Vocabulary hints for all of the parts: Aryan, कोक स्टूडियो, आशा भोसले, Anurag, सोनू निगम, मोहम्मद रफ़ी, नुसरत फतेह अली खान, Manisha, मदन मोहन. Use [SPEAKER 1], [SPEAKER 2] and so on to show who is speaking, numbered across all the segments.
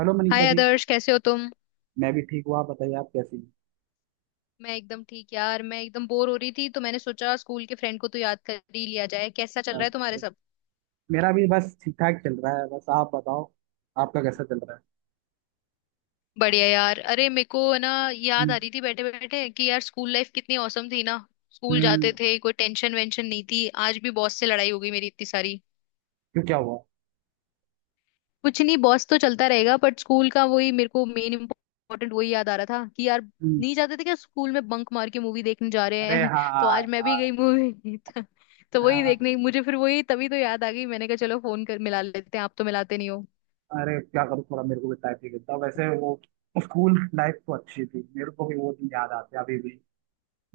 [SPEAKER 1] Hello Manisha
[SPEAKER 2] hi
[SPEAKER 1] ji.
[SPEAKER 2] Adarsh कैसे हो तुम।
[SPEAKER 1] मैं भी ठीक हूँ, आप बताइए आप कैसी हैं?
[SPEAKER 2] मैं एकदम ठीक यार। मैं एकदम बोर हो रही थी तो मैंने सोचा स्कूल के फ्रेंड को तो याद कर ही लिया जाए। कैसा चल रहा है तुम्हारे
[SPEAKER 1] अच्छा,
[SPEAKER 2] सब।
[SPEAKER 1] मेरा भी बस ठीक ठाक चल रहा है। बस आप बताओ, आपका कैसा चल रहा है?
[SPEAKER 2] बढ़िया यार। अरे मेरे को है ना याद आ
[SPEAKER 1] हम्म।
[SPEAKER 2] रही थी बैठे बैठे कि यार स्कूल लाइफ कितनी औसम थी ना। स्कूल
[SPEAKER 1] हम्म,
[SPEAKER 2] जाते थे कोई टेंशन वेंशन नहीं थी। आज भी बॉस से लड़ाई हो गई मेरी इतनी सारी।
[SPEAKER 1] क्यों क्या हुआ?
[SPEAKER 2] कुछ नहीं, बॉस तो चलता रहेगा, बट स्कूल का वही मेरे को मेन इम्पोर्टेंट वही याद आ रहा था कि यार
[SPEAKER 1] हम्म।
[SPEAKER 2] नहीं जाते थे क्या स्कूल में बंक मार के मूवी देखने जा रहे
[SPEAKER 1] अरे
[SPEAKER 2] हैं।
[SPEAKER 1] हाँ
[SPEAKER 2] तो आज मैं भी
[SPEAKER 1] यार।
[SPEAKER 2] गई मूवी। तो वही
[SPEAKER 1] हाँ,
[SPEAKER 2] देखने मुझे फिर वही तभी तो याद आ गई। मैंने कहा चलो फोन कर मिला लेते हैं, आप तो मिलाते नहीं हो।
[SPEAKER 1] अरे क्या करूँ, थोड़ा मेरे को भी टाइम नहीं मिलता वैसे। वो स्कूल लाइफ तो अच्छी थी, मेरे को भी वो दिन याद आते हैं अभी भी।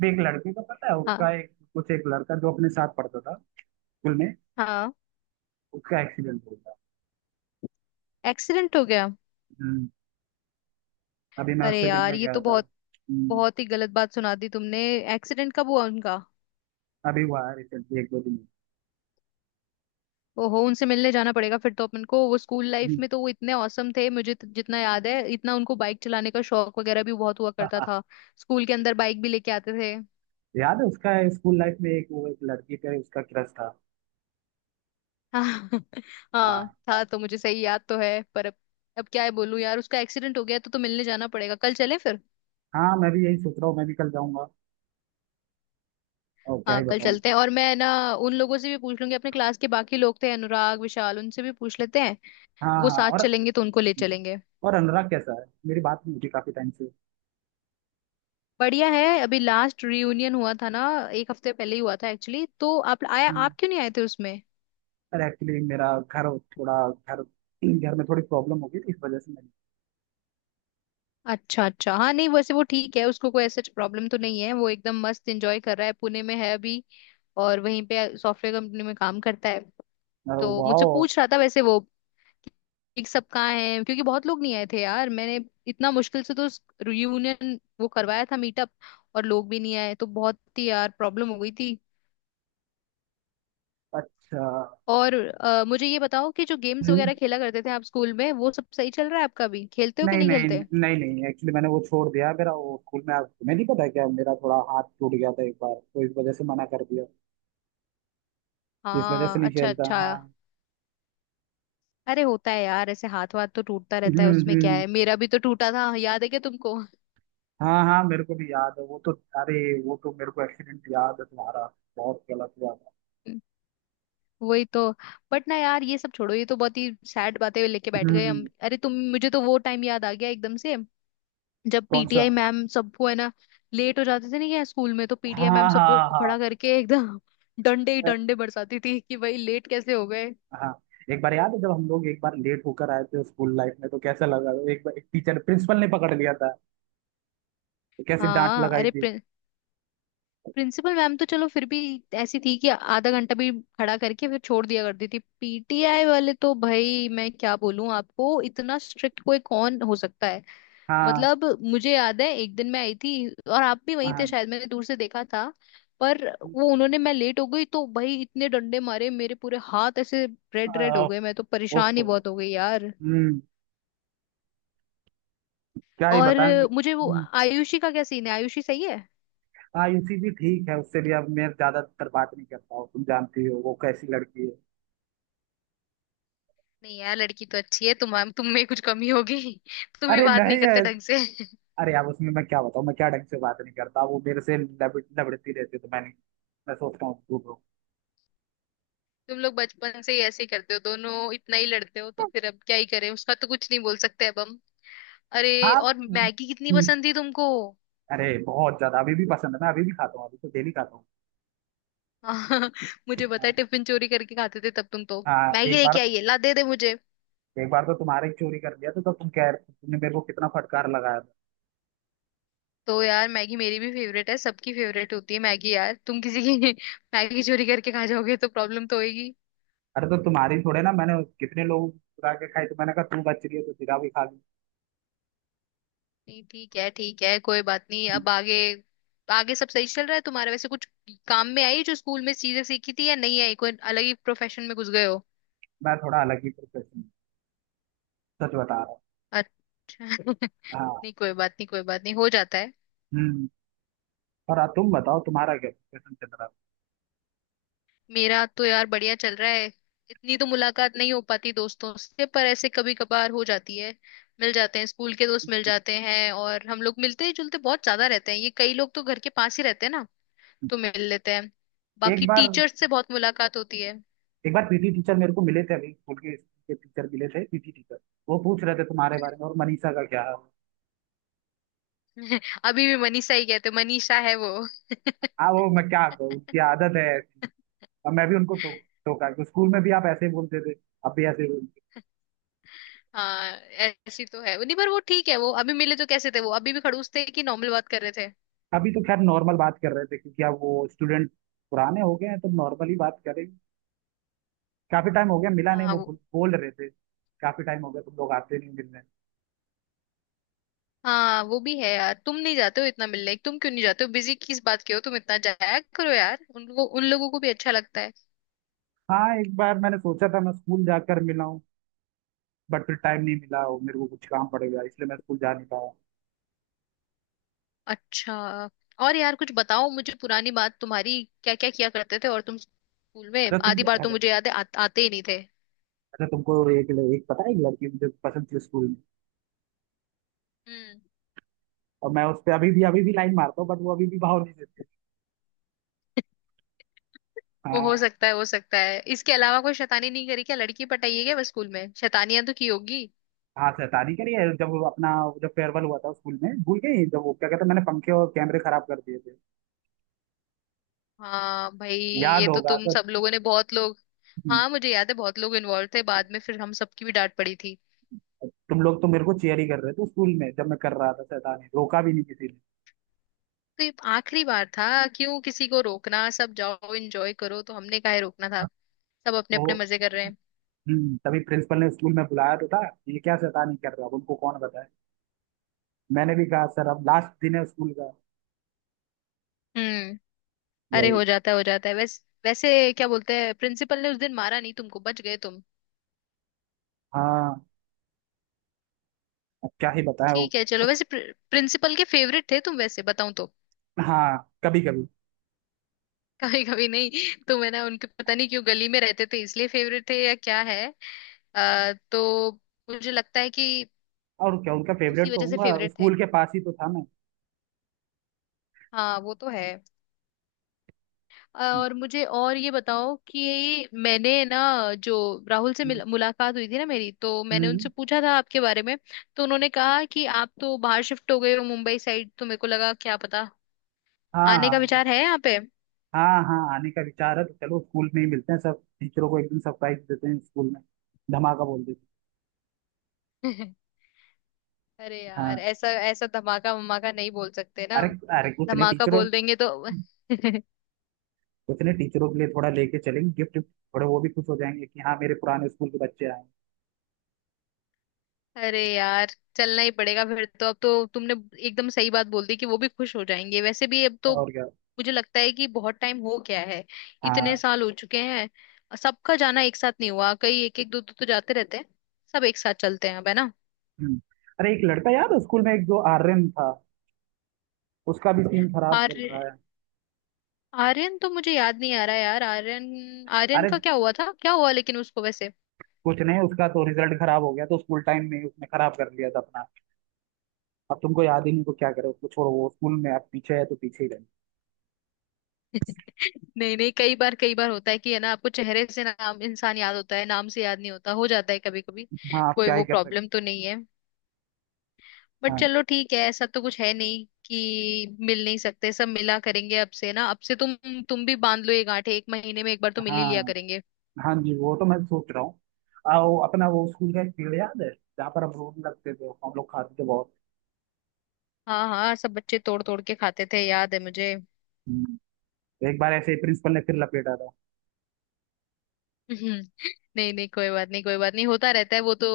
[SPEAKER 1] भी एक लड़के का पता है,
[SPEAKER 2] हाँ।
[SPEAKER 1] उसका एक कुछ एक लड़का जो अपने साथ पढ़ता था स्कूल में,
[SPEAKER 2] हाँ,
[SPEAKER 1] उसका एक्सीडेंट हो गया।
[SPEAKER 2] एक्सीडेंट हो गया।
[SPEAKER 1] हम्म। अभी मैं
[SPEAKER 2] अरे
[SPEAKER 1] उससे
[SPEAKER 2] यार
[SPEAKER 1] मिलने
[SPEAKER 2] ये
[SPEAKER 1] गया
[SPEAKER 2] तो
[SPEAKER 1] था।
[SPEAKER 2] बहुत
[SPEAKER 1] हम्म।
[SPEAKER 2] बहुत ही गलत बात सुना दी तुमने। एक्सीडेंट कब हुआ उनका।
[SPEAKER 1] अभी हुआ है रिसेंटली, एक दो दिन।
[SPEAKER 2] ओहो, उनसे मिलने जाना पड़ेगा फिर तो अपन को। वो स्कूल लाइफ
[SPEAKER 1] हम्म।
[SPEAKER 2] में तो वो इतने औसम थे मुझे तो जितना याद है, इतना उनको बाइक चलाने का शौक वगैरह भी बहुत हुआ करता था। स्कूल के अंदर बाइक भी लेके आते थे।
[SPEAKER 1] याद है उसका स्कूल लाइफ में एक वो एक लड़की पे उसका क्रश था।
[SPEAKER 2] हाँ। हाँ
[SPEAKER 1] हाँ।
[SPEAKER 2] था, तो मुझे सही याद तो है पर अब क्या है बोलूं यार, उसका एक्सीडेंट हो गया तो मिलने जाना पड़ेगा। कल चलें फिर।
[SPEAKER 1] हाँ मैं भी यही सोच रहा हूँ, मैं भी कल जाऊंगा। और क्या ही
[SPEAKER 2] हाँ कल
[SPEAKER 1] बताऊं।
[SPEAKER 2] चलते हैं। और मैं ना उन लोगों से भी पूछ लूंगी, अपने क्लास के बाकी लोग थे अनुराग विशाल, उनसे भी पूछ लेते हैं।
[SPEAKER 1] हाँ
[SPEAKER 2] वो
[SPEAKER 1] हाँ।
[SPEAKER 2] साथ चलेंगे तो उनको ले चलेंगे।
[SPEAKER 1] और अनुराग कैसा है? मेरी बात नहीं होती काफी टाइम से।
[SPEAKER 2] बढ़िया है। अभी लास्ट रियूनियन हुआ था ना, एक हफ्ते पहले ही हुआ था एक्चुअली, तो आप आया
[SPEAKER 1] हम्म,
[SPEAKER 2] आप क्यों नहीं आए थे उसमें।
[SPEAKER 1] अरे एक्चुअली मेरा घर, थोड़ा घर घर में थोड़ी प्रॉब्लम हो गई थी, इस वजह से मैंने।
[SPEAKER 2] अच्छा अच्छा। हाँ नहीं वैसे वो ठीक है, उसको कोई ऐसा प्रॉब्लम तो नहीं है। वो एकदम मस्त एंजॉय कर रहा है, पुणे में है अभी और वहीं पे सॉफ्टवेयर कंपनी में काम करता है। तो मुझसे
[SPEAKER 1] वाह।
[SPEAKER 2] पूछ रहा था वैसे वो कि सब कहाँ है, क्योंकि बहुत लोग नहीं आए थे यार। मैंने इतना मुश्किल से तो रियूनियन वो करवाया था, मीटअप, और लोग भी नहीं आए तो बहुत ही यार प्रॉब्लम हो गई थी।
[SPEAKER 1] अच्छा।
[SPEAKER 2] और मुझे ये बताओ कि जो गेम्स
[SPEAKER 1] हम्म,
[SPEAKER 2] वगैरह खेला करते थे आप स्कूल में वो सब सही चल रहा है आपका भी। खेलते हो कि
[SPEAKER 1] नहीं
[SPEAKER 2] नहीं
[SPEAKER 1] नहीं।
[SPEAKER 2] खेलते।
[SPEAKER 1] नहीं नहीं, एक्चुअली मैंने वो छोड़ दिया। मेरा वो स्कूल में तुम्हें नहीं पता है क्या, मेरा थोड़ा हाथ टूट गया था एक बार, तो इस वजह से मना कर दिया। इस वजह
[SPEAKER 2] हाँ
[SPEAKER 1] से नहीं
[SPEAKER 2] अच्छा
[SPEAKER 1] खेलता। हाँ।
[SPEAKER 2] अच्छा। अरे होता है यार, ऐसे हाथ वाथ तो टूटता रहता है, उसमें क्या
[SPEAKER 1] हम्म।
[SPEAKER 2] है। मेरा भी तो टूटा था, याद है क्या तुमको।
[SPEAKER 1] हाँ हाँ, मेरे को भी याद है वो तो। अरे, वो तो मेरे को एक्सीडेंट याद है तुम्हारा, बहुत गलत हुआ था।
[SPEAKER 2] वही तो। बट ना यार ये सब छोड़ो, ये तो बहुत ही सैड बातें लेके बैठ गए हम।
[SPEAKER 1] हम्म।
[SPEAKER 2] अरे तुम, मुझे तो वो टाइम याद आ गया एकदम से जब
[SPEAKER 1] कौन सा?
[SPEAKER 2] पीटीआई मैम सबको है ना लेट हो जाते थे ना क्या स्कूल में, तो पीटीआई मैम
[SPEAKER 1] हाँ
[SPEAKER 2] सबको
[SPEAKER 1] हाँ हाँ।
[SPEAKER 2] खड़ा करके एकदम डंडे ही डंडे बरसाती थी कि भाई लेट कैसे हो गए।
[SPEAKER 1] हाँ, एक बार याद है जब हम लोग एक बार लेट होकर आए थे स्कूल लाइफ में, तो कैसा लगा, एक बार एक टीचर प्रिंसिपल ने पकड़ लिया था, तो कैसे डांट
[SPEAKER 2] हाँ
[SPEAKER 1] लगाई
[SPEAKER 2] अरे,
[SPEAKER 1] थी।
[SPEAKER 2] प्रिंसिपल मैम तो चलो फिर भी ऐसी थी कि आधा घंटा भी खड़ा करके फिर छोड़ दिया करती थी। पीटीआई वाले तो भाई मैं क्या बोलूं आपको, इतना स्ट्रिक्ट कोई कौन हो सकता है,
[SPEAKER 1] हाँ।
[SPEAKER 2] मतलब। मुझे याद है एक दिन मैं आई थी और आप भी वहीं
[SPEAKER 1] हाँ।
[SPEAKER 2] थे शायद, मैंने दूर से देखा था। पर वो उन्होंने, मैं लेट हो गई तो भाई इतने डंडे मारे मेरे, पूरे हाथ ऐसे
[SPEAKER 1] अ,
[SPEAKER 2] रेड रेड हो गए। मैं तो परेशान ही
[SPEAKER 1] ओफो।
[SPEAKER 2] बहुत हो गई यार।
[SPEAKER 1] हम्म, क्या ही
[SPEAKER 2] और
[SPEAKER 1] बताएं।
[SPEAKER 2] मुझे वो आयुषी का क्या सीन है, आयुषी सही है।
[SPEAKER 1] हाँ यूसी भी ठीक है। उससे भी अब मैं ज्यादातर बात नहीं करता हूँ, तुम जानती हो वो कैसी लड़की है।
[SPEAKER 2] नहीं यार लड़की तो अच्छी है, तुम में कुछ कमी होगी। तुम भी
[SPEAKER 1] अरे
[SPEAKER 2] बात नहीं
[SPEAKER 1] नहीं है।
[SPEAKER 2] करते ढंग से।
[SPEAKER 1] अरे यार, उसमें मैं क्या बताऊँ, मैं क्या ढंग से बात नहीं करता? वो मेरे से लबड़ती रहती है, तो मैंने, मैं सोचता हूँ दूर रहो।
[SPEAKER 2] तुम लोग बचपन से ही ऐसे ही करते हो दोनों, इतना ही लड़ते हो तो फिर अब क्या ही करें, उसका तो कुछ नहीं बोल सकते अब हम। अरे
[SPEAKER 1] हाँ।
[SPEAKER 2] और
[SPEAKER 1] हम्म,
[SPEAKER 2] मैगी कितनी
[SPEAKER 1] हम्म,
[SPEAKER 2] पसंद थी तुमको।
[SPEAKER 1] अरे बहुत ज्यादा अभी भी पसंद है। मैं अभी भी खाता हूँ, अभी तो डेली खाता हूँ।
[SPEAKER 2] मुझे पता है
[SPEAKER 1] हाँ।
[SPEAKER 2] टिफिन चोरी करके खाते थे तब तुम तो।
[SPEAKER 1] हाँ,
[SPEAKER 2] मैगी
[SPEAKER 1] एक बार।
[SPEAKER 2] लेके आइए, ला दे दे मुझे।
[SPEAKER 1] एक बार तो तुम्हारे ही चोरी कर लिया था, तो तुम कह रहे, तुमने मेरे को कितना फटकार लगाया था।
[SPEAKER 2] तो यार मैगी मेरी भी फेवरेट है, सबकी फेवरेट होती है मैगी यार, तुम किसी की मैगी चोरी करके खा जाओगे तो प्रॉब्लम तो होगी।
[SPEAKER 1] अरे तो तुम्हारी थोड़े ना, मैंने कितने लोग चुरा के खाई, तो मैंने कहा तू बच रही है तो तेरा भी खा ली।
[SPEAKER 2] नहीं ठीक है ठीक है कोई बात नहीं। अब आगे आगे सब सही चल रहा है तुम्हारा वैसे, कुछ काम में आई जो स्कूल में चीजें सीखी थी या नहीं आई, कोई अलग ही प्रोफेशन में घुस गए हो।
[SPEAKER 1] मैं थोड़ा अलग ही प्रोफेशन, सच बता रहा हूँ।
[SPEAKER 2] अच्छा।
[SPEAKER 1] हाँ।
[SPEAKER 2] नहीं कोई बात नहीं कोई बात नहीं, हो जाता है।
[SPEAKER 1] हम्म। और तुम बताओ, तुम्हारा क्या प्रोफेशन चल रहा
[SPEAKER 2] मेरा तो यार बढ़िया चल रहा है। इतनी तो मुलाकात नहीं हो पाती दोस्तों से पर ऐसे कभी कभार हो जाती है। मिल जाते हैं, स्कूल के दोस्त मिल जाते हैं, और हम लोग मिलते जुलते बहुत ज्यादा रहते हैं। ये कई लोग तो घर के पास ही रहते हैं ना तो मिल लेते हैं।
[SPEAKER 1] है? एक
[SPEAKER 2] बाकी
[SPEAKER 1] बार,
[SPEAKER 2] टीचर्स से बहुत मुलाकात होती है।
[SPEAKER 1] एक बार पीटी टीचर मेरे को मिले थे। अभी स्कूल के टीचर मिले थे, पीटी टीचर। वो पूछ रहे थे तुम्हारे बारे में, और मनीषा का क्या हाल है।
[SPEAKER 2] अभी भी मनीषा ही कहते, मनीषा है वो।
[SPEAKER 1] हाँ वो मैं क्या कहूँ, उनकी आदत है ऐसी। अब मैं भी उनको टोका कि स्कूल में भी आप ऐसे ही बोलते थे, अब भी ऐसे ही बोलते
[SPEAKER 2] हाँ ऐसी तो है नहीं पर वो ठीक है। वो अभी मिले तो कैसे थे, वो अभी भी खड़ूस थे कि नॉर्मल बात कर रहे थे।
[SPEAKER 1] हो। अभी तो खैर नॉर्मल बात कर रहे थे, क्योंकि अब वो स्टूडेंट पुराने हो गए हैं तो नॉर्मली बात करें। काफी टाइम हो गया मिला नहीं,
[SPEAKER 2] हाँ
[SPEAKER 1] वो बोल
[SPEAKER 2] वो,
[SPEAKER 1] बोल रहे थे काफी टाइम हो गया तुम लोग आते नहीं मिलने।
[SPEAKER 2] हाँ वो भी है यार। तुम नहीं जाते हो इतना मिलने, तुम क्यों नहीं जाते हो, बिजी किस बात के हो तुम, इतना जाया करो यार, उन लोगों को भी अच्छा लगता है।
[SPEAKER 1] हाँ, एक बार मैंने सोचा था मैं स्कूल जाकर मिला हूँ, बट फिर टाइम नहीं मिला और मेरे को कुछ काम पड़ गया, इसलिए मैं स्कूल जा नहीं पाया।
[SPEAKER 2] अच्छा। और यार कुछ बताओ मुझे पुरानी बात तुम्हारी, क्या क्या किया करते थे, और तुम स्कूल में
[SPEAKER 1] अच्छा तुम,
[SPEAKER 2] आधी बार तो मुझे याद है आते ही नहीं थे।
[SPEAKER 1] अच्छा तुमको एक, एक पता है, एक लड़की मुझे पसंद थी स्कूल में,
[SPEAKER 2] हम्म।
[SPEAKER 1] और मैं उस पे अभी भी लाइन मारता हूँ, बट वो अभी भी भाव नहीं देती।
[SPEAKER 2] वो
[SPEAKER 1] हाँ।
[SPEAKER 2] हो सकता है हो सकता है। इसके अलावा कोई शैतानी नहीं करी क्या, लड़की पटाई है क्या बस, स्कूल में शैतानियां तो की होगी।
[SPEAKER 1] हाँ शैतानी करी है, जब वो अपना, जब फेयरवेल हुआ था स्कूल में, भूल गई जब वो क्या कहते हैं, मैंने पंखे और कैमरे खराब कर दिए थे,
[SPEAKER 2] हाँ भाई
[SPEAKER 1] याद
[SPEAKER 2] ये तो
[SPEAKER 1] होगा
[SPEAKER 2] तुम
[SPEAKER 1] तो।
[SPEAKER 2] सब लोगों ने, बहुत लोग।
[SPEAKER 1] हम्म,
[SPEAKER 2] हाँ मुझे याद है बहुत लोग इन्वॉल्व थे, बाद में फिर हम सबकी भी डांट पड़ी थी।
[SPEAKER 1] तुम लोग तो मेरे को चेयर ही कर रहे थे स्कूल में, जब मैं कर रहा था शैतानी, रोका भी नहीं किसी ने।
[SPEAKER 2] तो ये आखिरी बार था, क्यों किसी को रोकना, सब जाओ एंजॉय करो, तो हमने काहे रोकना था। सब अपने अपने
[SPEAKER 1] तो
[SPEAKER 2] मजे कर रहे हैं।
[SPEAKER 1] तभी प्रिंसिपल ने स्कूल में बुलाया तो था, ये क्या शैतानी कर रहा है, उनको कौन बताए। मैंने भी कहा सर अब लास्ट दिन है स्कूल का,
[SPEAKER 2] हम्म। अरे
[SPEAKER 1] वही।
[SPEAKER 2] हो जाता है वैसे वैसे, क्या बोलते हैं, प्रिंसिपल ने उस दिन मारा नहीं तुमको, बच गए तुम।
[SPEAKER 1] हाँ, अब क्या ही बताएं वो।
[SPEAKER 2] ठीक है चलो, वैसे प्रिंसिपल के फेवरेट थे तुम वैसे बताऊं तो।
[SPEAKER 1] हाँ कभी कभी।
[SPEAKER 2] कभी कभी नहीं। तो मैं ना उनके पता नहीं क्यों, गली में रहते थे इसलिए फेवरेट थे या क्या है, तो मुझे लगता है कि
[SPEAKER 1] और क्या उनका
[SPEAKER 2] उसी
[SPEAKER 1] फेवरेट तो
[SPEAKER 2] वजह से
[SPEAKER 1] होगा,
[SPEAKER 2] फेवरेट थे।
[SPEAKER 1] स्कूल के पास ही तो था मैं।
[SPEAKER 2] हाँ वो तो है। और मुझे और ये बताओ कि मैंने ना जो राहुल से
[SPEAKER 1] हम्म,
[SPEAKER 2] मुलाकात हुई थी ना मेरी, तो मैंने
[SPEAKER 1] हम्म,
[SPEAKER 2] उनसे पूछा था आपके बारे में। तो उन्होंने कहा कि आप तो बाहर शिफ्ट हो गए हो मुंबई साइड, तो मेरे को लगा क्या पता
[SPEAKER 1] हाँ
[SPEAKER 2] आने का
[SPEAKER 1] हाँ
[SPEAKER 2] विचार है यहाँ पे।
[SPEAKER 1] हाँ। हाँ आने का विचार है, तो चलो स्कूल में ही मिलते हैं, सब टीचरों को एक दिन सरप्राइज देते हैं स्कूल में, धमाका बोल देते
[SPEAKER 2] अरे
[SPEAKER 1] हैं।
[SPEAKER 2] यार
[SPEAKER 1] हाँ,
[SPEAKER 2] ऐसा ऐसा धमाका वमाका नहीं बोल सकते ना,
[SPEAKER 1] अरे, अरे कुछ नहीं
[SPEAKER 2] धमाका
[SPEAKER 1] टीचरों,
[SPEAKER 2] बोल देंगे तो।
[SPEAKER 1] कुछ नहीं टीचरों के लिए थोड़ा लेके चलेंगे गिफ्ट, थोड़े वो भी खुश हो जाएंगे कि हाँ मेरे पुराने स्कूल के बच्चे आए हैं।
[SPEAKER 2] अरे यार चलना ही पड़ेगा फिर तो। अब तो तुमने एकदम सही बात बोल दी कि वो भी खुश हो जाएंगे, वैसे भी अब तो
[SPEAKER 1] और क्या।
[SPEAKER 2] मुझे लगता है कि बहुत टाइम हो गया है, इतने
[SPEAKER 1] हाँ।
[SPEAKER 2] साल हो चुके हैं। सबका जाना एक साथ नहीं हुआ, कई एक एक दो दो तो जाते रहते हैं, सब एक साथ चलते हैं अब है ना।
[SPEAKER 1] हम्म। अरे एक लड़का याद है स्कूल में एक जो आर्यन था, उसका भी सीन खराब चल रहा
[SPEAKER 2] आर्य,
[SPEAKER 1] है।
[SPEAKER 2] आर्यन तो मुझे याद नहीं आ रहा यार, आर्यन, आर्यन
[SPEAKER 1] अरे
[SPEAKER 2] का क्या हुआ था, क्या हुआ लेकिन उसको वैसे।
[SPEAKER 1] कुछ नहीं, उसका तो रिजल्ट खराब हो गया, तो स्कूल टाइम में ही उसने खराब कर लिया था अपना। अब तुमको याद ही नहीं तो क्या करें, उसको छोड़ो, वो स्कूल में आप पीछे है तो पीछे ही रहे।
[SPEAKER 2] नहीं नहीं कई बार कई बार होता है कि है ना, आपको चेहरे से नाम, इंसान याद होता है, नाम से याद नहीं होता, हो जाता है कभी कभी,
[SPEAKER 1] हाँ आप
[SPEAKER 2] कोई
[SPEAKER 1] क्या ही
[SPEAKER 2] वो
[SPEAKER 1] कर सकते
[SPEAKER 2] प्रॉब्लम तो नहीं है। बट
[SPEAKER 1] हैं। हाँ।
[SPEAKER 2] चलो ठीक है, ऐसा तो कुछ है नहीं कि मिल नहीं सकते। सब मिला करेंगे अब से ना, अब से तुम भी बांध लो ये गांठें, एक महीने में एक बार तो मिल ही लिया
[SPEAKER 1] हाँ
[SPEAKER 2] करेंगे।
[SPEAKER 1] हाँ जी वो तो मैं सोच रहा हूँ। वो अपना, वो स्कूल का एक पेड़ याद है जहाँ पर हम रोड लगते थे, हम लोग खाते थे बहुत।
[SPEAKER 2] हाँ हाँ सब बच्चे तोड़ तोड़ के खाते थे, याद है मुझे।
[SPEAKER 1] हम्म। एक बार ऐसे ही प्रिंसिपल ने फिर लपेटा था।
[SPEAKER 2] हम्म, नहीं नहीं कोई बात नहीं कोई बात नहीं, होता रहता है वो तो,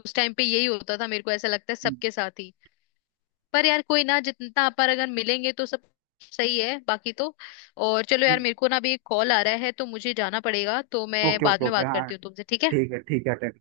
[SPEAKER 2] उस टाइम पे यही होता था, मेरे को ऐसा लगता है
[SPEAKER 1] हम्म।
[SPEAKER 2] सबके साथ ही। पर यार कोई ना, जितना अपन अगर मिलेंगे तो सब सही है, बाकी तो। और चलो यार
[SPEAKER 1] हम्म।
[SPEAKER 2] मेरे को ना अभी एक कॉल आ रहा है तो मुझे जाना पड़ेगा, तो मैं
[SPEAKER 1] ओके
[SPEAKER 2] बाद
[SPEAKER 1] ओके
[SPEAKER 2] में
[SPEAKER 1] ओके।
[SPEAKER 2] बात
[SPEAKER 1] हाँ
[SPEAKER 2] करती हूँ तुमसे, ठीक है।
[SPEAKER 1] ठीक है ठीक है, अटेंड।